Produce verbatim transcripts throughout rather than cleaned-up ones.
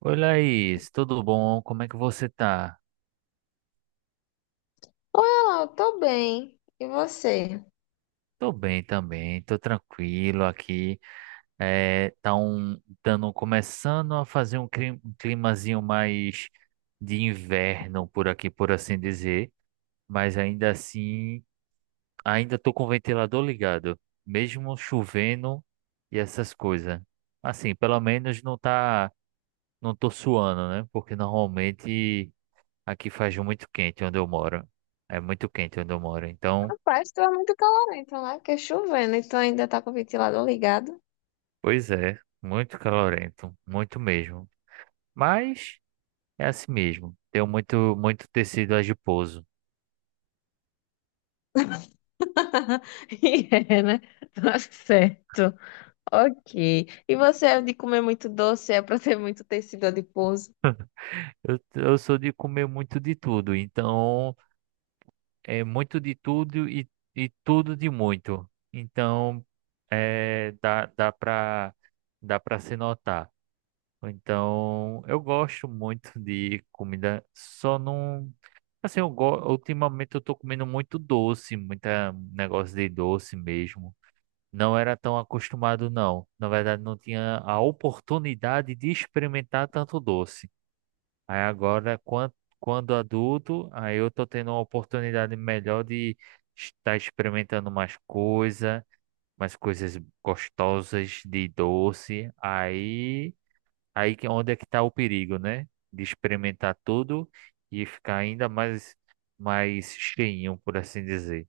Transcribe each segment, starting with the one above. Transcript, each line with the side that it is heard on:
right: Oi, Laís, tudo bom? Como é que você tá?
left: Oi, Alau, tô bem. E você?
right: Tô bem também, tô tranquilo aqui. É, tá um, dando, começando a fazer um clim- um climazinho mais de inverno por aqui, por assim dizer, mas ainda assim, ainda tô com o ventilador ligado, mesmo chovendo e essas coisas. Assim, pelo menos não tá, não tô suando, né? Porque normalmente aqui faz muito quente onde eu moro. É muito quente onde eu moro, então.
left: Rapaz, tu é muito calorento, né? Porque é chovendo, então ainda tá com o ventilador ligado.
right: Pois é, muito calorento, muito mesmo. Mas é assim mesmo. Tenho muito, muito tecido adiposo.
left: E é, né? Tá certo. Ok. E você é de comer muito doce, é pra ter muito tecido adiposo.
right: Eu, eu sou de comer muito de tudo, então é muito de tudo e, e tudo de muito. Então é, dá, dá para dá para se notar. Então eu gosto muito de comida, só não. Assim, eu go- ultimamente eu tô comendo muito doce, muita um negócio de doce mesmo. Não era tão acostumado, não. Na verdade, não tinha a oportunidade de experimentar tanto doce. Aí agora, quan- quando adulto, aí eu tô tendo uma oportunidade melhor de estar experimentando mais coisa, mais coisas gostosas de doce. Aí, aí que é onde é que tá o perigo, né? De experimentar tudo e ficar ainda mais mais cheinho, por assim dizer.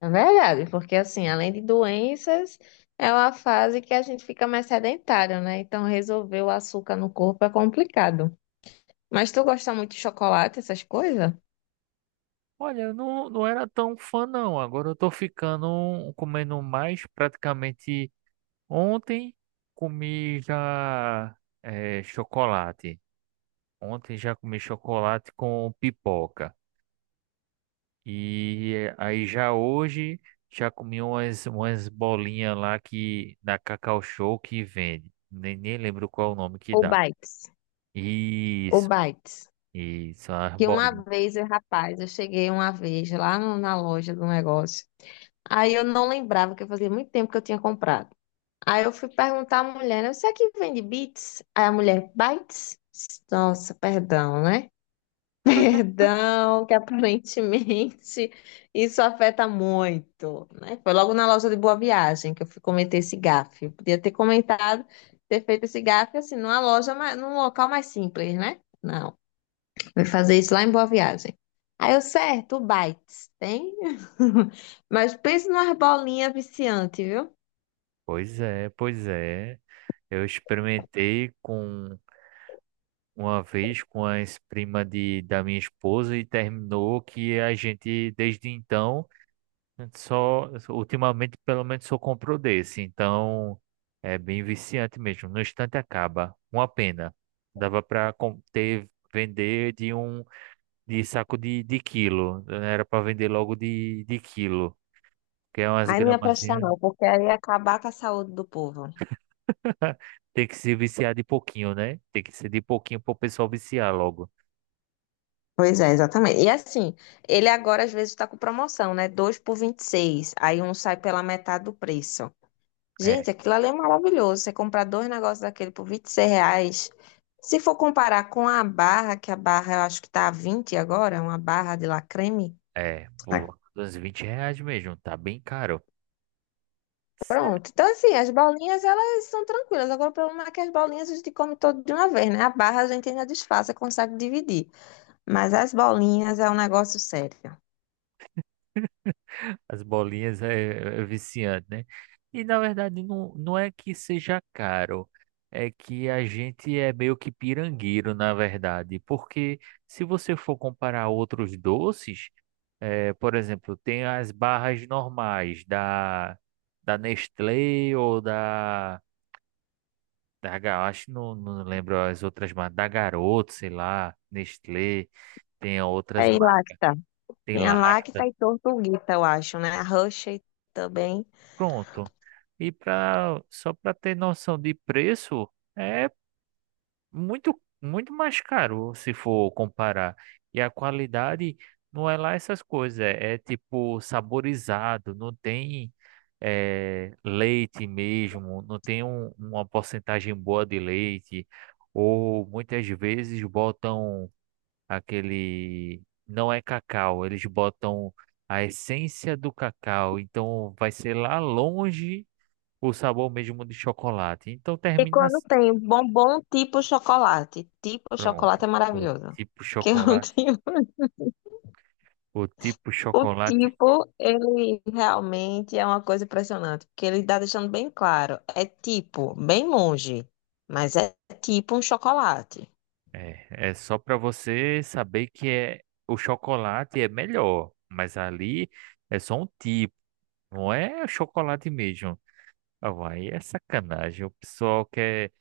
left: É verdade, porque assim, além de doenças, é uma fase que a gente fica mais sedentário, né? Então resolver o açúcar no corpo é complicado. Mas tu gosta muito de chocolate, essas coisas?
right: Olha, eu não, não era tão fã não. Agora eu tô ficando um, comendo mais. Praticamente ontem comi já eh, chocolate. Ontem já comi chocolate com pipoca. E eh, aí já hoje já comi umas, umas bolinhas lá que na Cacau Show que vende. Nem, nem lembro qual o nome que
left: Ou
right: dá.
left: bites? Ou
right: Isso,
left: bites?
right: isso, as
left: Que uma
right: bolinhas.
left: vez, eh, rapaz, eu cheguei uma vez lá no- na loja do negócio. Aí eu não lembrava que eu fazia muito tempo que eu tinha comprado. Aí eu fui perguntar à mulher, né? Isso aqui vende bits? Aí a mulher, bites? Nossa, perdão, né? Perdão, que aparentemente isso afeta muito, né? Foi logo na loja de Boa Viagem que eu fui cometer esse gafe. Eu podia ter comentado, ter feito esse gafe assim, numa loja, mais, num local mais simples, né? Não. Vai fazer isso lá em Boa Viagem. Aí eu, certo, o Bites, tem? Mas pensa numa bolinha viciante, viu?
right: Pois é, pois é. Eu experimentei com uma vez com a ex-prima de, da minha esposa e terminou que a gente, desde então, só ultimamente pelo menos só comprou desse. Então é bem viciante mesmo. No instante acaba. Uma pena. Dava para ter vender de um de saco de, de quilo. Era para vender logo de, de quilo. Que é umas
left: Aí não ia prestar
right: gramazinhas.
left: não, porque aí ia acabar com a saúde do povo.
right: Tem que se viciar de pouquinho, né? Tem que ser de pouquinho para o pessoal viciar logo.
left: Pois é, exatamente. E assim, ele agora às vezes está com promoção, né? Dois por vinte e seis. Aí um sai pela metade do preço.
right: É.
left: Gente, aquilo ali é maravilhoso. Você comprar dois negócios daquele por vinte e seis reais. Se for comparar com a barra, que a barra eu acho que tá a vinte agora, uma barra de lacreme.
right: É,
left: Ah,
right: por uns vinte reais mesmo, tá bem caro.
left: pronto. Então, assim, as bolinhas, elas são tranquilas. Agora, o problema é que as bolinhas a gente come todo de uma vez, né? A barra a gente ainda desfaz, consegue dividir. Mas as bolinhas é um negócio sério.
right: As bolinhas é, é é viciante, né? E na verdade não, não é que seja caro, é que a gente é meio que pirangueiro, na verdade, porque se você for comparar outros doces, é, por exemplo, tem as barras normais da, da Nestlé ou da, da, Ga- acho que não, não lembro as outras, mas da Garoto, sei lá, Nestlé, tem outras
left: É e Lacta.
right: tem
left: Tinha
right: lacta,
left: Lacta e Tortuguita, eu acho, né? A Hershey também.
right: pronto. E para só para ter noção de preço, é muito muito mais caro se for comparar. E a qualidade não é lá essas coisas, é, é tipo saborizado, não tem eh, leite mesmo, não tem um- uma porcentagem boa de leite, ou muitas vezes botam aquele. Não é cacau, eles botam a essência do cacau, então vai ser lá longe o sabor mesmo de chocolate. Então termina
left: Quando
right: assim.
left: tem bombom tipo chocolate. Tipo
right: Pronto.
left: chocolate é
right: O
left: maravilhoso.
right: tipo
left: Que eu
right: chocolate.
left: tenho.
right: O tipo
left: O
right: chocolate
left: tipo, ele realmente é uma coisa impressionante. Porque ele está deixando bem claro. É tipo, bem longe. Mas é tipo um chocolate.
right: é, é só para você saber que é o chocolate é melhor, mas ali é só um tipo, não é chocolate mesmo. Ah, vai, é sacanagem. O pessoal quer,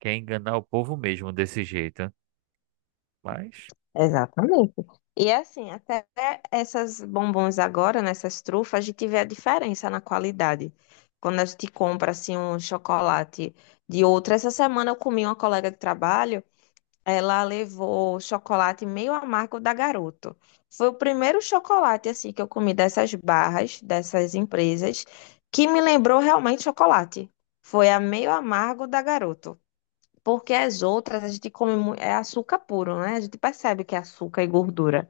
right: quer enganar o povo mesmo desse jeito, né? Mas.
left: Exatamente. E é assim, até essas bombons agora, nessas trufas, a gente vê a diferença na qualidade. Quando a gente compra assim um chocolate de outra. Essa semana eu comi uma colega de trabalho. Ela levou chocolate meio amargo da Garoto. Foi o primeiro chocolate assim que eu comi dessas barras, dessas empresas, que me lembrou realmente chocolate. Foi a meio amargo da Garoto. Porque as outras a gente come mu- é açúcar puro, né? A gente percebe que é açúcar e gordura.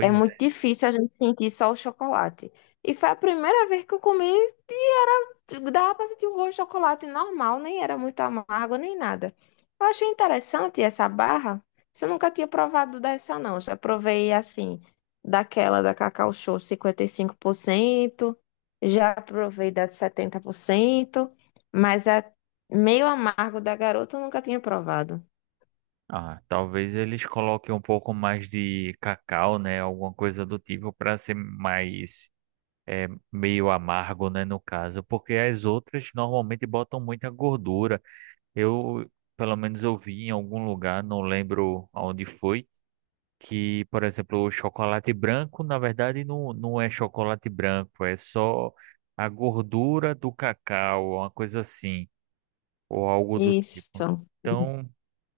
left: É muito difícil a gente sentir só o chocolate. E foi a primeira vez que eu comi e era, dava pra sentir o gosto de chocolate normal, nem era muito amargo nem nada. Eu achei interessante essa barra. Isso. Eu nunca tinha provado dessa, não. Já provei assim, daquela da Cacau Show cinquenta e cinco por cento, já provei da de setenta por cento, mas a meio amargo da garota eu nunca tinha provado.
right: Ah, talvez eles coloquem um pouco mais de cacau, né? Alguma coisa do tipo para ser mais é, meio amargo, né? No caso, porque as outras normalmente botam muita gordura. Eu, pelo menos, eu vi em algum lugar, não lembro aonde foi, que, por exemplo, o chocolate branco, na verdade, não, não é chocolate branco, é só a gordura do cacau, uma coisa assim, ou algo do tipo.
left: Isso.
right: Então,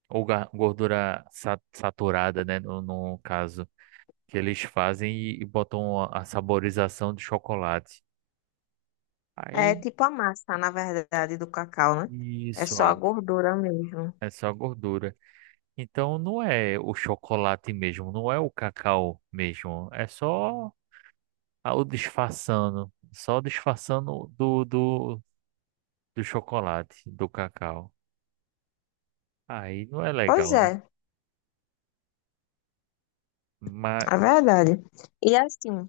right: ou ga- gordura sa- saturada, né? No, no caso, que eles fazem e, e botam a, a saborização de chocolate.
left: É
right: Aí,
left: tipo a massa, na verdade, do cacau, né? É
right: isso,
left: só
right: ah,
left: a gordura mesmo.
right: é só gordura. Então, não é o chocolate mesmo, não é o cacau mesmo. É só a- o disfarçando, só disfarçando do, do, do chocolate, do cacau. Aí não é
left: Pois
right: legal, né?
left: é,
right: Mas
left: é verdade. E assim,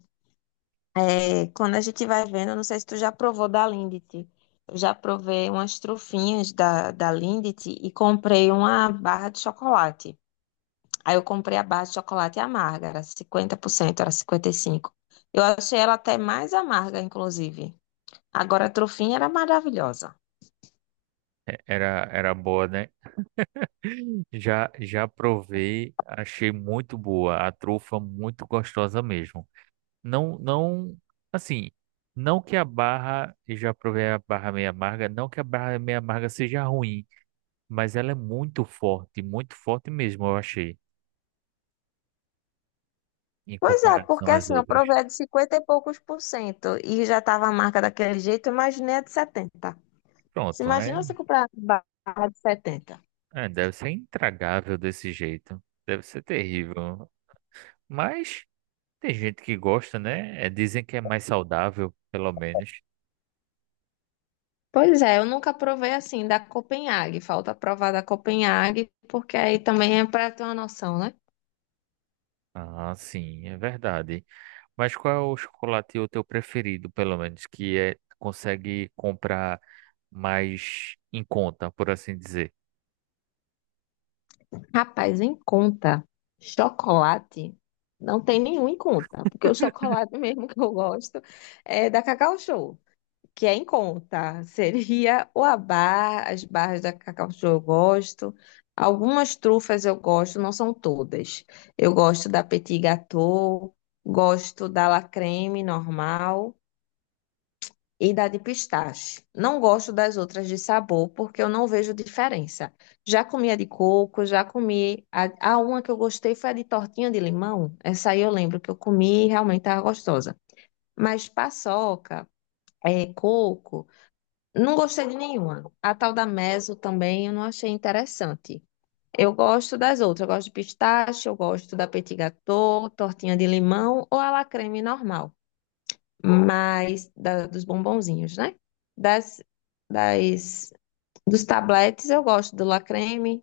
left: é, quando a gente vai vendo, não sei se tu já provou da Lindt. Eu já provei umas trufinhas da, da Lindt e comprei uma barra de chocolate. Aí eu comprei a barra de chocolate amarga, era cinquenta por cento, era cinquenta e cinco por cento. Eu achei ela até mais amarga, inclusive. Agora a trufinha era maravilhosa.
right: é- era, era boa, né? Já, já provei, achei muito boa, a trufa muito gostosa mesmo. Não, não, assim, não que a barra, eu já provei a barra meio amarga, não que a barra meio amarga seja ruim, mas ela é muito forte, muito forte mesmo, eu achei, em
left: Pois é,
right: comparação
left: porque
right: às
left: assim, eu
right: outras.
left: provei a de cinquenta e poucos por cento e já estava a marca daquele jeito, eu imaginei a de setenta. Se
right: Pronto, é,
left: imagina você comprar a barra de setenta.
right: é, deve ser intragável desse jeito, deve ser terrível. Mas tem gente que gosta, né? É, dizem que é mais saudável, pelo menos.
left: Pois é, eu nunca provei assim da Copenhague. Falta provar da Copenhague, porque aí também é para ter uma noção, né?
right: Ah, sim, é verdade. Mas qual é o chocolate o teu preferido, pelo menos, que é consegue comprar mais em conta, por assim dizer?
left: Rapaz, em conta, chocolate não tem nenhum em conta, porque o chocolate mesmo que eu gosto é da Cacau Show. Que é em conta. Seria o abá, as barras da Cacau Show eu gosto. Algumas trufas eu gosto, não são todas. Eu gosto da Petit Gâteau, gosto da La Creme normal e da de pistache. Não gosto das outras de sabor porque eu não vejo diferença. Já comi a de coco, já comi a, a uma que eu gostei foi a de tortinha de limão. Essa aí eu lembro que eu comi e realmente estava gostosa. Mas paçoca, é, coco não gostei de nenhuma. A tal da Meso também eu não achei interessante. Eu gosto das outras. Eu gosto de pistache, eu gosto da petit gâteau, tortinha de limão ou a la creme normal. Mas da- dos bombonzinhos, né? Das, das, dos tabletes eu gosto do la creme,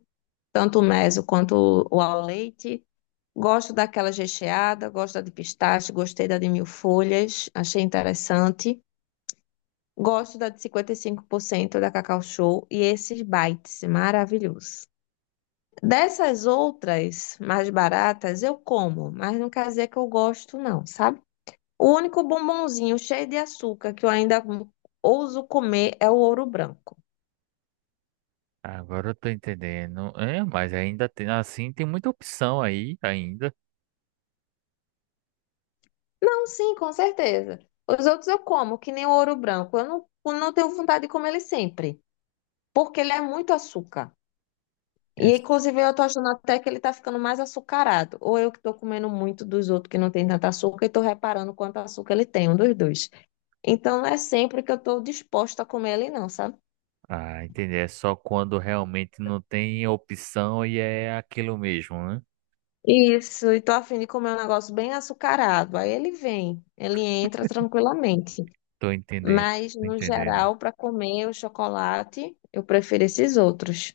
left: tanto o Meso quanto o ao leite. Gosto daquela recheada, gosto da de pistache, gostei da de mil folhas, achei interessante. Gosto da de cinquenta e cinco por cento da Cacau Show e esses bites, maravilhosos. Dessas outras mais baratas eu como, mas não quer dizer que eu gosto não, sabe? O único bombonzinho cheio de açúcar que eu ainda ouso comer é o ouro branco.
right: Agora eu tô entendendo. É, mas ainda tem assim, tem muita opção aí ainda.
left: Não, sim, com certeza. Os outros eu como, que nem o ouro branco. Eu não, não tenho vontade de comer ele sempre, porque ele é muito açúcar.
right: É,
left: E
right: s-
left: inclusive eu tô achando até que ele tá ficando mais açucarado. Ou eu que tô comendo muito dos outros que não tem tanto açúcar e tô reparando quanto açúcar ele tem, um dos dois. Então não é sempre que eu tô disposta a comer ele não, sabe?
right: ah, entendi. É só quando realmente não tem opção e é aquilo mesmo, né?
left: Isso, e tô a fim de comer um negócio bem açucarado. Aí ele vem, ele entra tranquilamente.
right: Tô entendendo.
left: Mas
right: Tô
left: no
right: entendendo.
left: geral, para comer o chocolate, eu prefiro esses outros.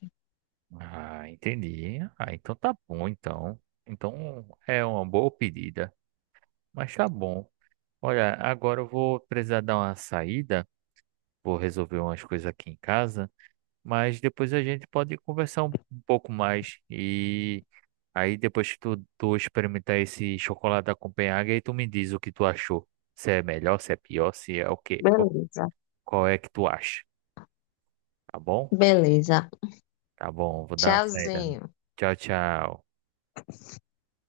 right: Ah, entendi. Ah, então tá bom, então. Então é uma boa pedida. Mas tá bom. Olha, agora eu vou precisar dar uma saída, vou resolver umas coisas aqui em casa, mas depois a gente pode conversar um um pouco mais e aí depois que tu, tu experimentar esse chocolate da Copenhague, aí tu me diz o que tu achou. Se é melhor, se é pior, se é o quê, o-
left: Beleza.
right: qual é que tu acha, tá bom?
left: Beleza.
right: Tá bom, vou dar uma saída.
left: Tchauzinho.
right: Tchau, tchau.